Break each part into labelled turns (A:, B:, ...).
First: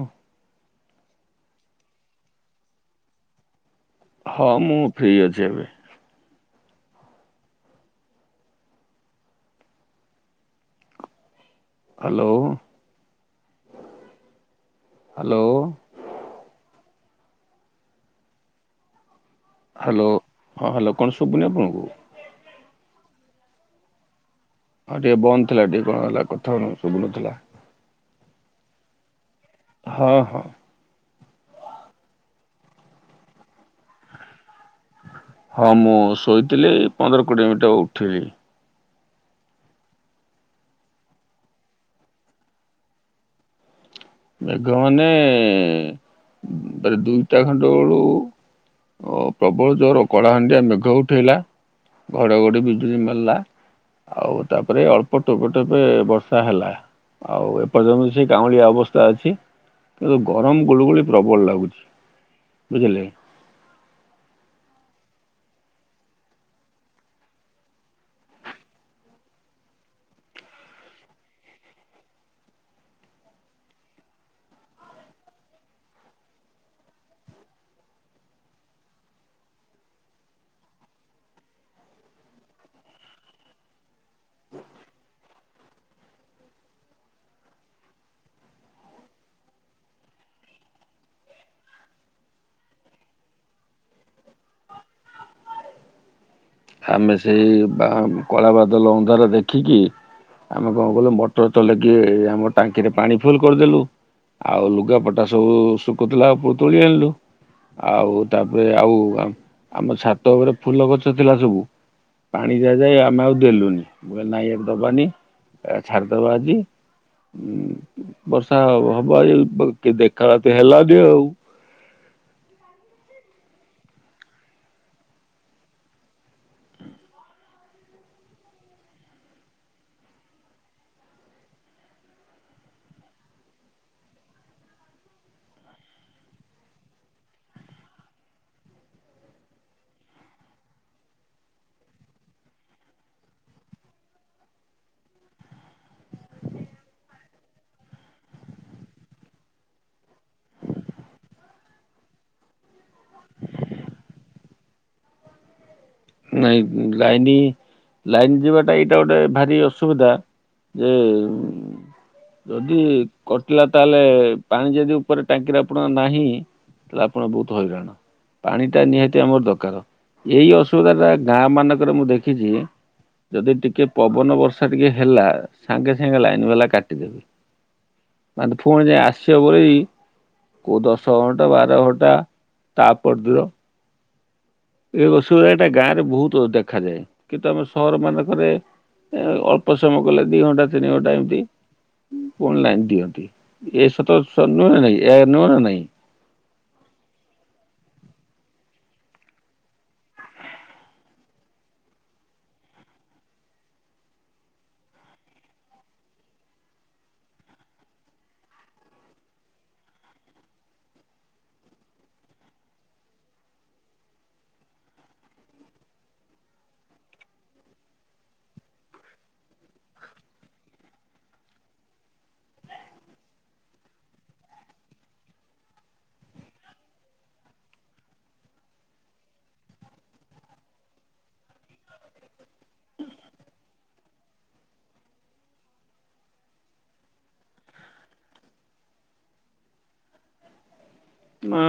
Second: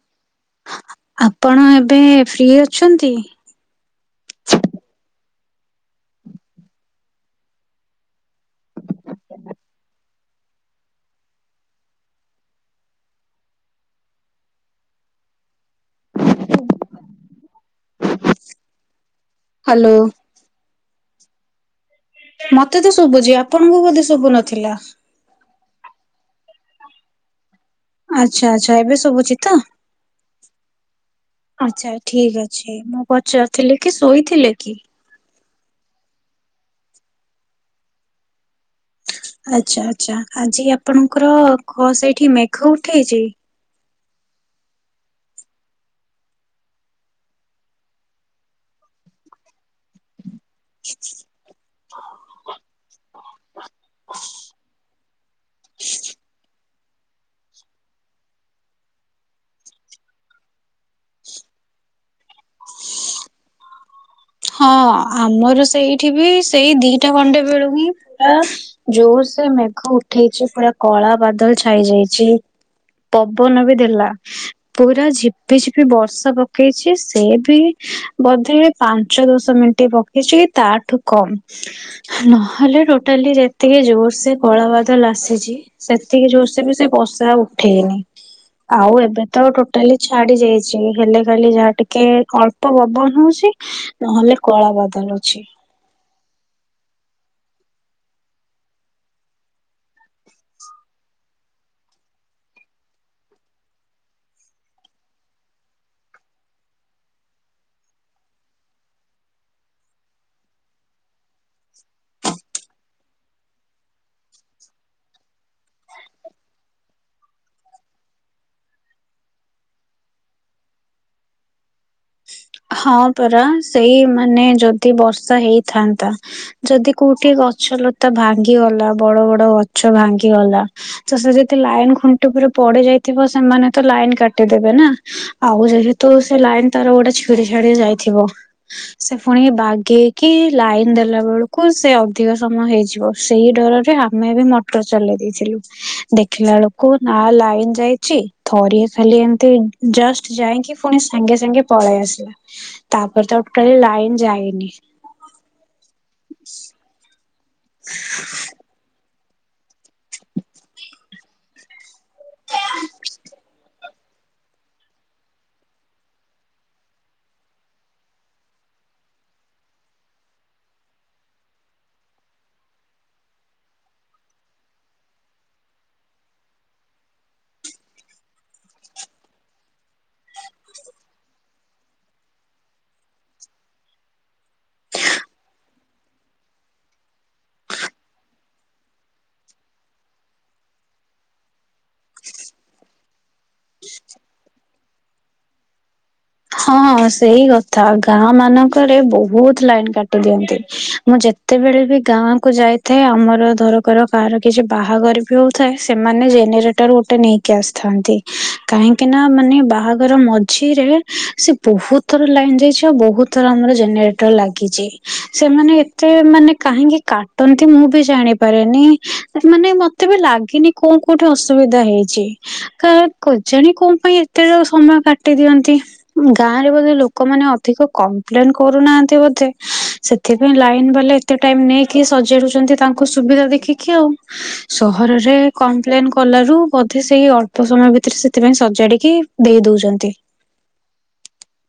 A: ଓ
B: ଆପଣ ଏବେ ଫ୍ରି ଅଛନ୍ତି?
A: ହଁ ମୁଁ ଫ୍ରି ଅଛି ଏବେ। Hello, hello.
B: ହ୍ୟାଲୋ
A: ହାଲୋ ହଁ ହାଲୋ କଣ ଶୁବୁନି ଆପଣଙ୍କୁ?
B: ମୋତେ ତ ଶୁଭୁଛି। ଆପଣଙ୍କୁ ବୋଧେ ଶୁଭୁ ନଥିଲା?
A: ହଁ ଟିକେ ବନ୍ଦ ଥିଲା ଟିକେ କଣ ହେଲା କଥା ହଉନ ଶୁବୁନଥିଲା।
B: ଆଚ୍ଛା, ଆଚ୍ଛା ଏବେ ଶୁଭୁଛି ତ?
A: ହଁ, ହଁ।
B: ଆଚ୍ଛା ଠିକ୍ ଅଛି ମୁଁ ପଚାରୁଥିଲି କି ଶୋଇଥିଲେ କି?
A: ହଁ ମୁଁ ଶୋଇଥିଲି ପନ୍ଦର କୋଡ଼ିଏ ମିନିଟ୍ ହବ ଉଠିଲି।
B: ଆଚ୍ଛା, ଆଚ୍ଛା ଆଜି ଆପଣଙ୍କର କ- ସେଇଠି ମେଘ ଉଠେଇଛି?
A: ମେଘ ମାନେ ତାର ଦିଇଟା ଖଣ୍ଡ ବେଳୁ ଅ, ପ୍ରବଳ ଜୋର କଳାହାଣ୍ଡିଆ ମେଘ ଉଠେଇଲା ଘଡ଼ ଘଡ଼ି ବିଜୁଳି ମାରଲା। ଆଉ ତାପରେ ଅଳ୍ପ ଟୋପେ ଟୋପେ ବର୍ଷା ହେଲା। ଆଉ ଏପର୍ଯ୍ୟନ୍ତ ସେ କାଉଁଳିଆ ଅବସ୍ ତା ଅଛି, କିନ୍ତୁ ଗରମ ଗୁଳୁଗୁଳି ପ୍ରବଳ ଲାଗୁଛି ବୁଝିଲେ।
B: ହଁ ଆମର ସେଇଠି ବି ସେଇ ଦିଟା ଖଣ୍ଡେ ବେଳୁ ହିଁ [inaudible] ଜୋର ସେ ମେଘ ଉଠେଇଛି ପୁରା କଳା ବାଦଲ ଛାଇ ଯାଇଛି। ପବନ ବି ଦେଲା। ପୁରା ଝିପି ଝିପି ବର୍ଷା ପକେଇଛି। ସେ ବି ବୋଧେ ପା ଞ୍ଚ ଦଶ ମିନିଟ୍ ପକେଇଚି ତାଠୁ କମ୍। ନହେଲେ ଟୋଟାଲି ଯେତିକି ଜୋର ସେ କଳା ବାଦଲ ଆସିଛି। ସେତିକି ଜୋରସେ ବି ସେ ବର୍ଷା ଉଠେଇନି। ଆଉ ଏବେ ତ ଟୋଟାଲି ଛାଡି ଯାଇଛି। ହେଲେ ଖାଲି ଯାହା ଟିକେ ଅଳ୍ ପ ପବନ ହଉଛି। ନହେଲେ କଳା ବାଦଲ ଅଛି।
A: ଆମେ ସେଇ ବା- କଳା ବାଦଲ ଅନ୍ଧାର ଦେଖିକି ଆମେ କଣ କଲୁ ମଟର ଚଲଃଇକି ଆମ ଟାଙ୍କିରେ ପାଣି ଫୁଲ୍ କରିଦେଲୁ। ଆଉ ଲୁଗାପଟା ସବୁ ଶୁକୁଥିଲା ଆଉ ଉପରୁ ତୋଳି ଆଣିଲୁ। ଆଉ ତାପରେ ଆଉ ଆମ୍ ଆମ ଛାତ ଉପରେ ଫୁଲ ଗଛ ଥିଲା ସବୁ। ପାଣି ଦିଆଯାଏ। ଆମେ ଆଉ ଦେଲୁନି। ମୁଁ କଇଲି ନାଇଁ ଏବେ ଦବାନି। ଆ, ଛାଡ଼ିଦବା ଆଜି। ଉଁ, ବର୍ଷା ହବ ଆଜି ବ- କି- ଦେଖା ତି ହେଲାନି ଆଉ।
B: ହଁ ପରା ସେଇ ମାନେ ଯଦି ବର୍ଷା ହେଇଥାନ୍ତା ଯଦି କୋଉଠି ଗଛ ଲତା ଭାଙ୍ଗିଗଲା। ବଡ ବଡ ଗଛ ଭାଙ୍ଗିଗଲା। ତ ସେ ଯଦି ଲାଇନ ଖୁଣ୍ଟି ଉପରେ ପଡି ଯାଇଥିବ ସେମାନେ ତ ଲାଇନ କାଟିଦେବେ ନା। ଆଉ ଯେହେତୁ ସେ ଲାଇନ ତାର ଗୁଡା ଛିଡି ଛାଡି ଯାଇଥିବ ସେ ଫୁଣି ବାଗେଇକି ଲାଇନ ଦେଲା ବେଳକୁ ସେ ଅଧିକ ସମୟ ହେଇଯିବ। ସେଇ ଡରରେ ଆମେ ବି ମଟର ଚଲେଇ ଦେଇଥିଲୁ। ଦେଖିଲା ଆଳକୁ ନା ଲାଇନ ଯାଇଚି ଥରିଏ ଖାଲି ଏମିତି ଜଷ୍ଟ ଯାଇକି ପୁଣି ସାଙ୍ଗେ ସାଙ୍ଗେ ପଳେଇ ଆସ ଲା ତାପରେ ତ ଟୋଟାଲି ଲାଇନ ଯାଇନି।
A: ନାଇଁ ଲାଇନି ଲାଇନ ଯିବାଟା ଏଇଟା ଗୋଟେ ଭାରି ଅସୁବିଧା ଯେ ଉଁ ଯଦି କଟିଲା ତାହେଲେ ପାଣି ଯଦି ଉପରେ ଟାଙ୍କିରେ ଆପଣଙ୍କ ନାହିଁ ତାଲେ ଆପଣ ବହୁତ ହଇରାଣ ପାଣି ଟା ନିହାତି ଆମର ଦରକାର ଏଇ ଅସୁବିଧା ଟା ଗାଁ ମାନଙ୍କରେ ମୁଁ ଦେଖିଚି ଯଦି ଟିକେ ପବନ ବର୍ଷା ଟିକେ ହେଲା ସାଙ୍ଗେ ସାଙ୍ଗେ ଲାଇନ୍ ବାଲା କାଟିଦେବେ। ମାନେ ଫୁଣି ଯାଇ ଆସିିବ ବୋଲି କୋଉ ଦଶ ଘଣ୍ଟା ବାର ଘଣ୍ଟା ତା ପର ଦିନ। ଏ ଅସୁବିଧା ଟା ଗାଁରେ ବହୁତ ଅଧିକ୍ ଦେ ଦେଖାଯାଏ କିନ୍ତୁ ଆମେ ସହର ମାନଙ୍କରେ ଏ ଅଳ୍ପ ସମୟ କଲେ ଦି ଘଣ୍ଟା ତିନି ଘଣ୍ଟା ଏମିତି କଣ ଲାଇନ୍ ଦିଅନ୍ତି ଏସତ ସ ନୁହେଁ ନା ନାହିଁ ଏ ନୁହେଁ ନା ନାଇଁ।
B: ହଁ ସେଇ କଥା ଗାଁ ମାନଙ୍କରେ ବହୁତ ଲାଇନ କାଟିଦିଅନ୍ତି ମୁଁ ଯେ ଯେତେବେଳେ ବି ଗାଁକୁ ଯାଇଥାଏ ଆମର ଧରକର କାହାର କିଛି ବାହାଘର ବି ହଉଥାଏ ସେମାନେ ଜେନେରେଟ୍ ଟର ଗୋଟେ ନେଇକି ଆସିଥାନ୍ତି କାହିଁକି ନା ମାନେ ବାହାଘର ମଝିରେ ସେ ବହୁତ ଥର ଲାଇନ ଯାଇଚି ଆଉ ବହୁତ ଥର ଆମର ଜେନେରେଟର ଲାଗିଚି ସେମାନେ ମତେ ମାନେ କାହିଁକି କାଟନ୍ତି ମୁଁ ବି ଜାଣିପାରେନି ମାନେ ମ ତେବେ ଲାଗିନି କୋଉ କୋଉଠି ଅସୁବିଧା ହେଇଛି କ କଜାଣୀ କୋଣ ପାଇଁ ଏତେ ସମୟ କାଟି ଦିଅନ୍ତି। ଗାଁ ରେ ବୋଧେ ଲୋକମାନେ ଅଧିକ କମ୍ପ୍ଲେନ କରୁନାହାନ୍ତି ବୋଧେ ସେଥିପାଇଁ ଲାଇନ ବାଲେ ଏତେ ଟାଇମ ନେଇକି ସଜାଡୁଛନ୍ତି ତାଙ୍କୁ ସୁବିଧା ଦେଖିକି ଆଉ। ସହରରେ କମ୍ପ୍ଲେନ କଲାରୁ ବୋଧେ ସେଇ ଅଳ୍ପ ସମୟ ଭିତରେ ସେଥିପାଇଁ ସଜାଡିକି ଦେଇ ଦଉଛନ୍ତି।
A: ନା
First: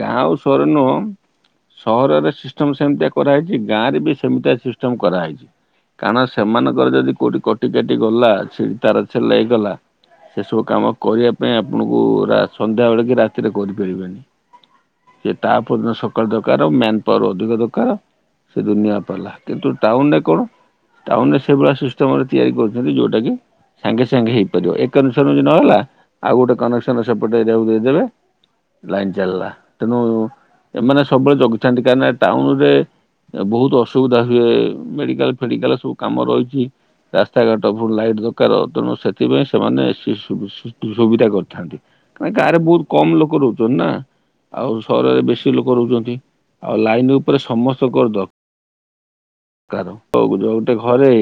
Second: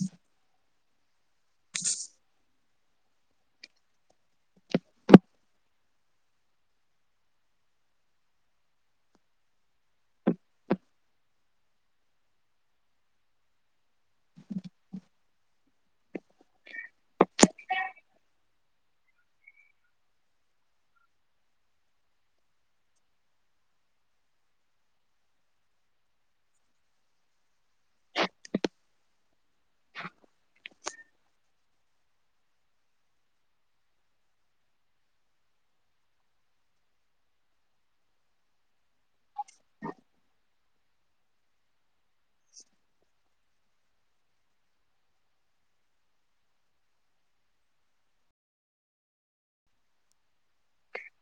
A: ଗାଁ ଆଉ ସର ନୁହଁ ସହରରେ ସିଷ୍ଟମ ସେମିତିଆ କରାହେଇଛି ଗାଁରେ ବି ସେମିତିଆ ସିଷ୍ଟମ କରାହେଇଛି। କାରଣ ସେମାନଙ୍କର ଯଦି କୋଉଠି କଟି କାଟି ଗଲା ସେ ତାର ଛିଣ୍ଡି ଗଲା ହେଇଗଲା। ସେସବୁ କାମ କରିବା ପାଇଁ ଆପଣଙ୍କୁ ସନ୍ଧ୍ୟା ବେଳେ କି ରାତିରେ କରିପାରିବେନି। ସେ ତା ପରଦିନ ସକାଳୁ ଦରକାର ଆଉ ମେନ୍ ପାୱାର ଅଧିକ ଦରକାର। ସେ ଦୁନିଆ ପାଲା କିନ୍ତୁ ଟାଉନରେ କଣ? ଟାଉନ ସେ ଭଳିଆ ସିଷ୍ଟମରେ ତିଆରି କରିଛନ୍ତି ଯୋଉଟା କି ସାଙ୍ଗେ ସାଙ୍ଗେ ହେଇପାରିବ ଏ କନେସନ ନହେଲା ଆଉ ଗୋଟେ କନେକ୍ସନ ସେପଟେ ଏରିଆକୁ ଦେଇଦେବେ। ଲାଇନ ଚାଲିଲା ତେଣୁ ଏମାନେ ସବୁବେଳେ ଜଗିଥାନ୍ତି କାହିଁକିନା ଟାଉନ ରେ ବହୁତ ଅସୁବିଧା ହୁଏ ମେଡିକାଲ ଫେଡିକାଲ ସବୁ କାମ ରହିଛି। ରାସ୍ତାଘାଟ ଉପ ଲାଇଟ୍ ଦରକାର ତେଣୁ ସେଥିପାଇଁ ସେମାନେ ସୁବିଧା କରିଥାନ୍ତି। କାହିଁକି ନା ଗାଁ ରେ ବହୁତ କମ ଲୋକ ରହୁଛନ୍ତି ନା। ଆଉ ସହରରେ ବେଶୀ ଲୋକ ରହୁଛନ୍ତି ଆଉ ଲାଇନ ଉପରେ ସମସ୍ତଙ୍କର ଦରକାର। ହଉ ଯ ଗୋଟେ ଘରେ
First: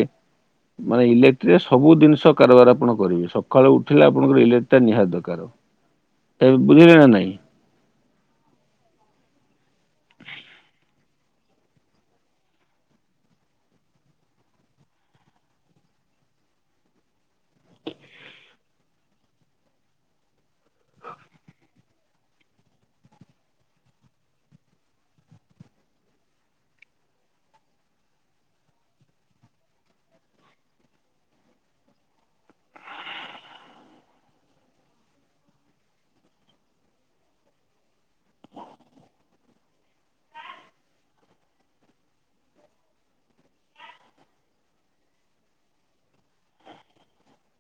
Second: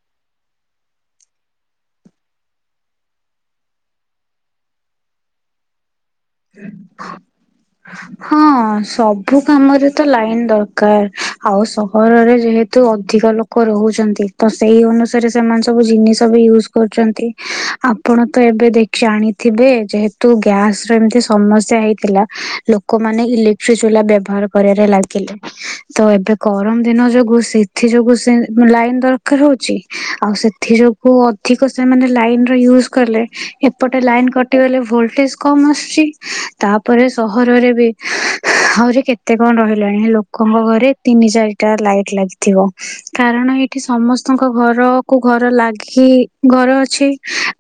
A: ମାନେ ଇଲେକ୍ଟ୍ରିରେ ସବୁ ଜିନିଷର ଆପଣ କରିବେ ସକାଳୁ ଉଠିଲେ ଆପଣଙ୍କର ଇଲେକ୍ଟ୍ରିା ନିହାତି ଦରକାର। ଏବେ ବୁଝିଲେ ନା ନାଇଁ।
B: [inaudible] ହଁ ସବୁ କାମରେ ତ ଲାଇନ ଦରକାର ଆଉ ସହରରେ ଯେହେତୁ ଅଧିକ ଲୋକ ଲୋକ ରହୁଛନ୍ତି ତ ସେଇ ଅନୁସାରେ ସେମାନେ ସବୁ ଜିନିଷ ବି ୟୁଜ କରୁଛନ୍ତି ଆପଣ ତ ଏବେ ଦେଖ ଜାଣିଥିବେ ଯେହେତୁ ଗ୍ୟାସ୍ ଜେମତି ସମସ୍ୟା ହେଇଥିଲା ଲୋକମାନୋ ଇଲେକ୍ଟ୍ରି ଚୁଲା ବ୍ୟବହାର କରିବାରେ ଲାଗିଲେ। ତ ଏବେ ଗରମ ଦିନ ଯୋଗୁ ସେଥି ଯୋଗୁ ସେ ଲାଇନ୍ ଦରକାର ହଉଛି ଆଉ ସେ ଏଥି ଯୋଗୁ ଅଧିକ ସେମାନେ ଲାଇନ ର ୟୁଜ୍ କଲେ ଏପଟେ ଲାଇନ କଟିଗଲେ ଭୋଲଟେଜ କମ ଆସୁଛି ତାପରେ ସହରରେ ବି ଆହୁରି କେତେ କଣ ରହିଲାଣି ହେ ଲୋ ଲୋକଙ୍କ ଘରେ ତିନି ଚାରିଟା ଲାଇଟ ଲାଗିଥିବ। କାରଣ ଏଇଠି ସମସ୍ତଙ୍କ ଘରକୁୁ ଘର ଲାଗି ଘର ଅଛି।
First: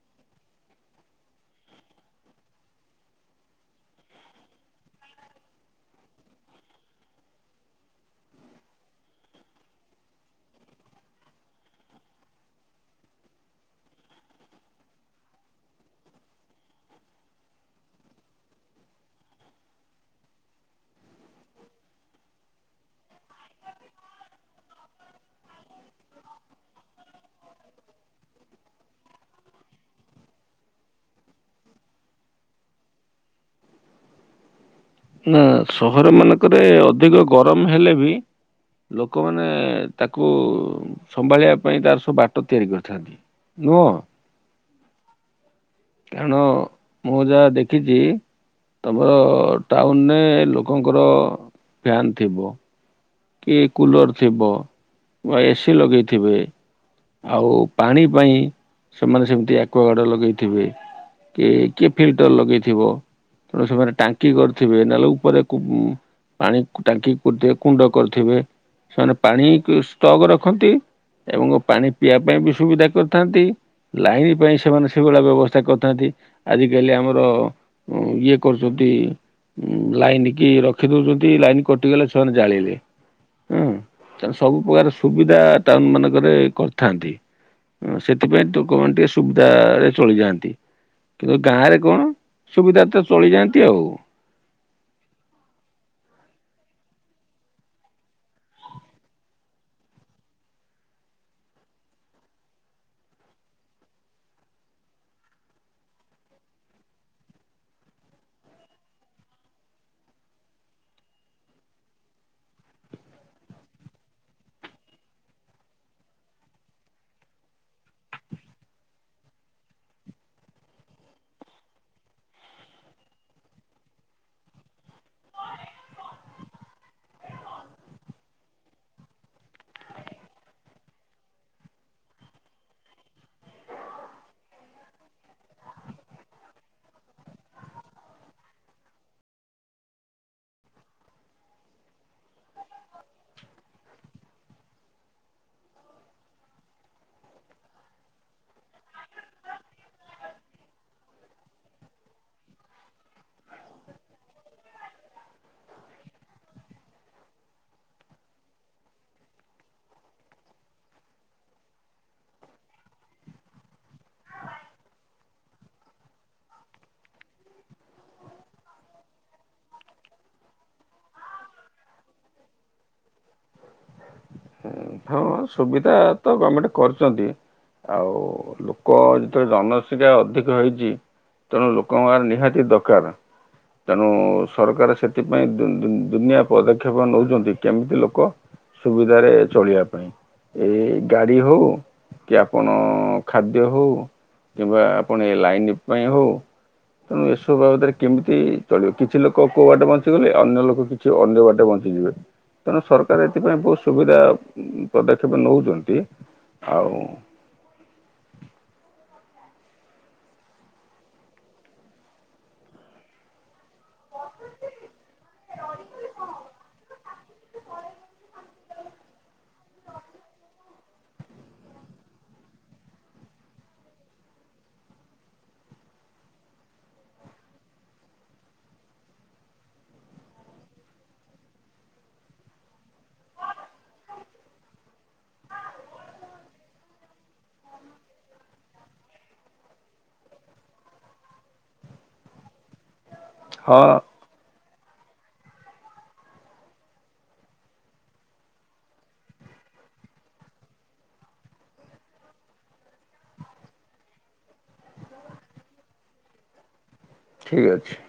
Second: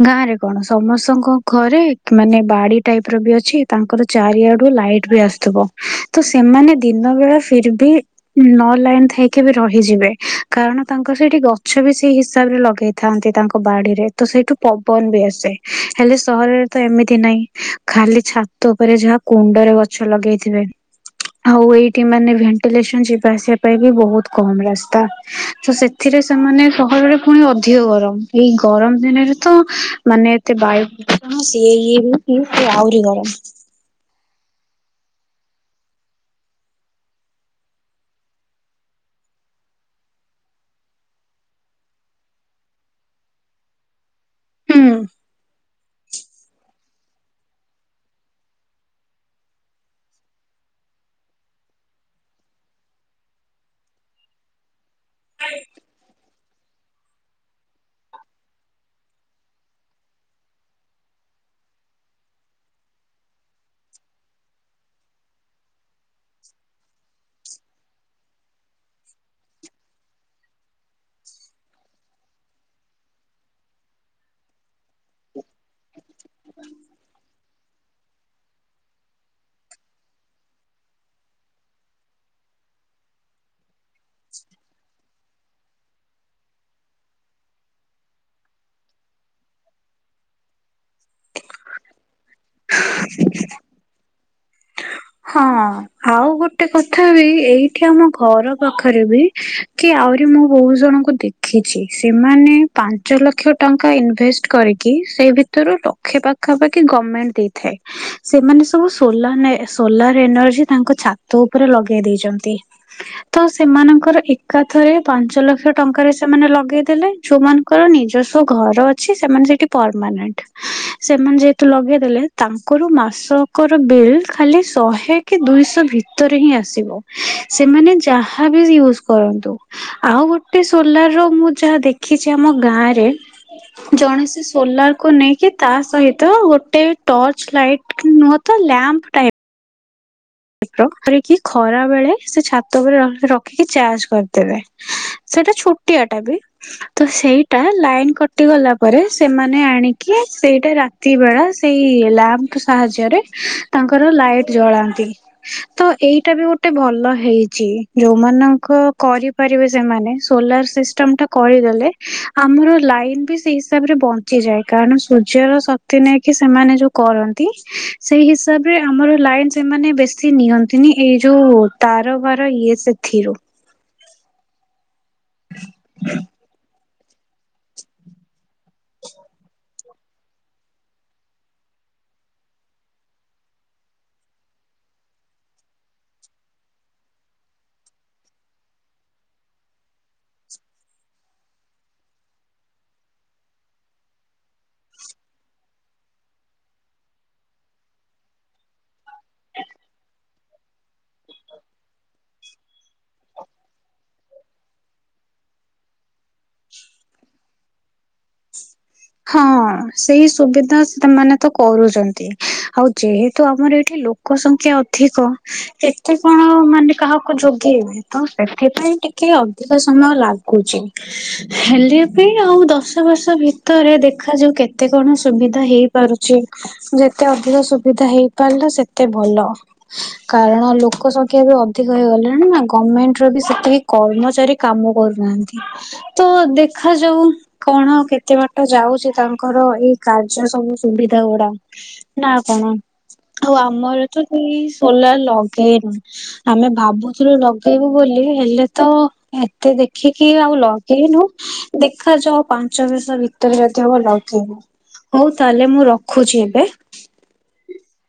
B: ଗାଁ ରେ କଣ ସମସ୍ତଙ୍କ ଘରେ ମାନେ ବାଡି ଟାଇପ ର ବି ଅଛି ତାଙ୍କର ଚାରିଆଡୁ ଲାଇଟ୍ ବି ଆସୁଥିବ ତ ସେମାନେ ଦିନ ବେଳା ଫିର ବି ନ ଲାଇନ ଥାଇକି ଏବେ ରହିଯିବେ କାରଣ ତାଙ୍କର ସେଇଠି ଗଛ ବି ସେଇ ହିସାବ ରେ ଲଗେଇ ଥାନ୍ତି ତାଙ୍କ ବାଡିରେ ତ ସେଇଠୁ ପବନ ବି ଆସେ ହେଲେ ସହରରେ ତ ଏମିତି ନାହିଁ। ଖାଲି ଛାତ ଉପରେ ଯାହା କୁଣ୍ଡରେ ଗଛ ଲଗେଇଥିବେ। ଆଉ ଏଇଠି ମାନେ ଭେଣ୍ଟିଲେସନ ଯିବା ଆସିବା ପାଇଁ ବି ବହୁତ କମ ରାସ୍ତା। ତ ସେଥିରେ ସେମାନେ ସହରରେ ପୁଣି ଅଧିକ ଗରମ ଏଇ ଗରମ ଦିନରେ ତ ମାନେ ଏତେ ବାୟୁ ପ୍ରଦୂଷଣ ସିଏ ଇଏ ହ କି ସଏ ଆହୁରି ଗରମ।
A: ହୁଁ ସହର ମାନଙ୍କରେ ଅଧିକ ଗରମ ହେଲେ ବି ଲୋକମାନେ ତାକୁ ସମ୍ଭାଳିବା ପାଇଁ ତାର ସବୁ ବାଟ ତିଆରି କରିଥାନ୍ତି। ନୁହଁ।
B: ହୁଁ।
A: କାରଣ ମୁଁ ଯାହା ଦେଖିଛି ତମର ଟାଉନରେ ଲୋକଙ୍କର ଫ୍ୟାନ ଥିବ। କି କୁଲର ଥିବ ବା ଏସିି ଲଗେଇ ଥିବେ। ଆଉ ପାଣି ପାଇଁ ସେମାନେ ସେମିତି ଆକ୍ୱଆଗାର୍ଡ ଲଗେଇ ଥିବେ। କି କିଏ ଫିଲ୍ଟର ଲଗେଇ ଥିବ। ତେଣୁ ସେମାନେ ଟାଙ୍କି କରିଥିବେ ନହେଲେ ଉପରେ କୁ ପାଣି ଟାଙ୍କିଥିବେ କୁଣ୍ଡ କରିଥିବେ ସେମାନେ ପାଣି ଷ୍ଟକ୍ ରଖନ୍ତି। ଏବଂ ପାଣି ପିଇବା ପାଇଁ ବି ସୁବିଧା କରିଥାନ୍ତି। ଲାଇନ ପାଇଁ ସେମାନେ ସେଇଭଳିଆ ବ୍ୟବସ୍ଥା କରିଥାନ୍ତି ଆଜିିକାଲି ଆମର ହ ଇଏ କରୁଛନ୍ତି। ଉଁ ଲାଇନ୍ କି ରଖି ଦଉଛନ୍ତି ଲାଇନ କଟିଗଲେ ସେମାନେ ଜାଳିଲେ। ସେମାନେ ସବୁ ପ୍ରକାର ସୁବିଧା ଟାଉନ ମାନଙ୍କରେ କରିଥାନ୍ତି। ହ ସେଥିପାଇଁ ତୁ କଣ ଟିକେ ସୁବିଧ ରେ ଚଳିଯାଆନ୍ତି। କିନ୍ତୁ ଗାଁ ରେ କଣ ସୁବିଧା ରେ ତ ଚଳିଯାଆନ୍ତି ଆଉ।
B: ହଁ। ଆଉ ଗୋଟେ କଥା ବି ଏଇଠି ଆମ ଘର ପାଖରେ ବି କି ଆହୁରି ମୁଁ ବହୁତ୍ ଜଣଙ୍କୁ ଦେଖ ରଖିଛି ସେମାନେ ପାଞ୍ଚ ଲକ୍ଷ ଟଙ୍କା ଇନଭେଷ୍ଟ କରିକି ସେ ଭିତରୁ ଟ [unintelligible] ଲକ୍ଷେ ପାଖାପାଖି ଗମେଣ୍ଟ ଦେଇଥାଏ ସେମାନେ ସବୁ ସୋଲାନେ ସୋଲାର ଏନର୍ଜି ତାଙ୍କ ଛାତ ଉପରେ ଲଗେଇ ଦେଇଛନ୍ତି। ତ ସେମାନଙ୍କର ଏକାଥରେ ପାଞ୍ଚ ଲକ୍ଷ ଟଙ୍କାରେ ସେମାନେ ଲଗେଇ ଦେଲେ ଯୋଉମାନ ଙ୍କର ନିଜସ୍ଵ ଘର ଅଛି ସେମାନେ ସେଠି ପରମାନେଣ୍ଟ ସେମାନେ ଯେହେତୁ ଲଗେଇ ଦେଲେ ତାଙ୍କର ମାସକର ବିଲ୍ ଖାଲି ଶହେ କି ଦୁଇଶହ ଭିତରେ ହିଁ ଆସିବ। ସେମାନେ ଯାହାବି ୟୁଜ କରନ୍ତୁ ଆଉ ଗୋଟେ ସୋଲାର୍ ର ମୁଁ ଯାହା ଦେଖିଛି ଆମ ଗାଁରେ। ଜଣେ ସେ ସୋଲାର୍ କୁ ନେଇକି ତା ସହିତ ଗୋଟେ ଟର୍ଚ ଲାଇଟ୍ କୁ ମୋ ତ ଲ୍ୟାମ୍ପ ଟାଇପ୍। କି ଖରା ବେଳେ ସେ ଛାତ ଉପରେ ର ରଖିକି ଚାର୍ଜ କରିଦେବେ। ସେଇଟା ଛୋଟିଆ ଟା ବି। ତ ସେଇଟା ଲାଇନ୍ କଟି ଗଲା ପରେ ସେମାନେ ଆଣିକି ସେଇଟା ରା ତି ବେଳା ସେଇ ଲାମ୍ପ ସାହାଯ୍ୟରେ ତାଙ୍କର ଲାଇଟ୍ ଜଳାନ୍ତି।
A: ହଁ
B: ତ ଏଇଟା ବି ଗୋଟେ ଭଲ ହେଇଛି। ଯୋଉମାନଙ୍କ କରିପାରିବେ ସେମାନେ ସୋଲାର୍ ସି ଟା କରିଦେଲେ ଆମର ଲାଇନ୍ ବି ସେଇ ହିସାବରେ ବଞ୍ଚିଯାଏ କାରଣ ସୂର୍ଯ୍ୟର ଶ ନେଇକି ସେମାନେ ଯୋଉ କରନ୍ତି ସେଇ ହିସାବ ରେ ଆମର ଲାଇନ ସେମାନେ ବେ ଶୀ ନିଅନ୍ତିନି ଏଇ ଯୋଉ ତାରବାର ଇଏ ସେଥିରୁ।
A: ଉଁ ହଁ ସୁବିଧା ତ ଗମେଣ୍ଟ କରୁଛନ୍ତି। ଆଉ ଲୋକ ଯେତେବେଳେ ଜନସଂଖ୍ୟା ଅଧିକ ହେଇଛି। ତେଣୁ ଲୋକଙ୍କ [unintelligible] ନିହାତି ଦକାର। ତେଣୁ ସରକାର ସେଥିପାଇଁ ଦୁ ଦୁ ଦୁନିଆ ପଦକ୍ଷେପ ନେଉଛନ୍ତି କେମିତି ଲୋକ ସୁବିଧାରେ ଚଳିବାକୁ। ପାଇଁ ଏ ଗାଡି ହଉ କି ଆପଣ ଖାଦ୍ୟ ହଉ କିମ୍ବା ଆପଣ ଏ ଲାଇନ୍ ପାଇଁ ହଉ। ତେଣୁ ଏସବୁ ବାବଦରେ କେମିତି ଚଳିବ। କିଛି ଲୋକ କୋଉ ବାଟେ ବଞ୍ଚିଗଲେ ଅନ୍ୟ ଲୋକ କି ଅନ୍ୟ ବାଟେ ବଞ୍ଚିଯିବେ। ତେଣୁ ସରକାର ଏଥିପାଇଁ ବହୁତ ସୁବିଧା ପଦକ୍ଷେପ ନଉଛନ୍ତି ଆଉ
B: ହଁ ସେଇ ସୁବିଧା ସେମାନେ ତ କରୁଛନ୍ତି। ଆଉ ଯେହେତୁ ଆମର ଏଠି ଲୋ କ ସଂଖ୍ୟା ଅଧିକ କେତେ କଣ ମାନେ କାହାକୁ ଯୋଗେଇବେ। ତ ସେଥିପାଇଁ ଟିକେ ଅଧିକ ସମୟ ଲାଗୁଛି। ହେଲେ ବି ଆଉ ଦଶ ବର୍ଷ ଭି ତରେ ଦେଖାଯାଉ କେତେ କଣ ସୁବିଧା ହେଇପାରୁଛି। ଯେତେ ଅଧିକ ସୁବିଧା ହେଇପାରିଲା ସେତେ ଭଲ। କାରଣ ଲୋକ ସଂଖ୍ୟା ବି ଅଧିକ ହେଇଗଲେଣି ନା। ଗମେଣ୍ଟ ର ବି ସେତିକି କର୍ମଚାରୀ କାମ କରୁନାହାନ୍ତି। ତ ଦେଖାଯାଉ କଣ ଆଉ କେତେ ବା ତ ଯାଉଛି ତାଙ୍କର ଏଇ କାର୍ଯ୍ୟ ସବୁ ସୁବିଧା ଗୁଡା ନା କଣ? ଆଉ
A: ହଁ
B: ଆମର ତ ସେଇ ସୋଲାର୍ ଲଗେଇନୁ। ଆମେ ଭାବୁଥିଲୁ ଲଗେଇବୁ ବୋଲି ହେଲେ ତ ଏତେ ଦେଖିକି ଆଉ ଲଗେଇନୁ। ଦେଖାଯାଉ ପାଞ୍ଚ ବର୍ଷ ଭି ତରେ ଯଦି ହବ ଲଗେଇବୁ। ହଉ ତାହେଲେ ମୁଁ ରଖୁଛି ଏବେ।
A: ଠିକ୍ ଅଛି।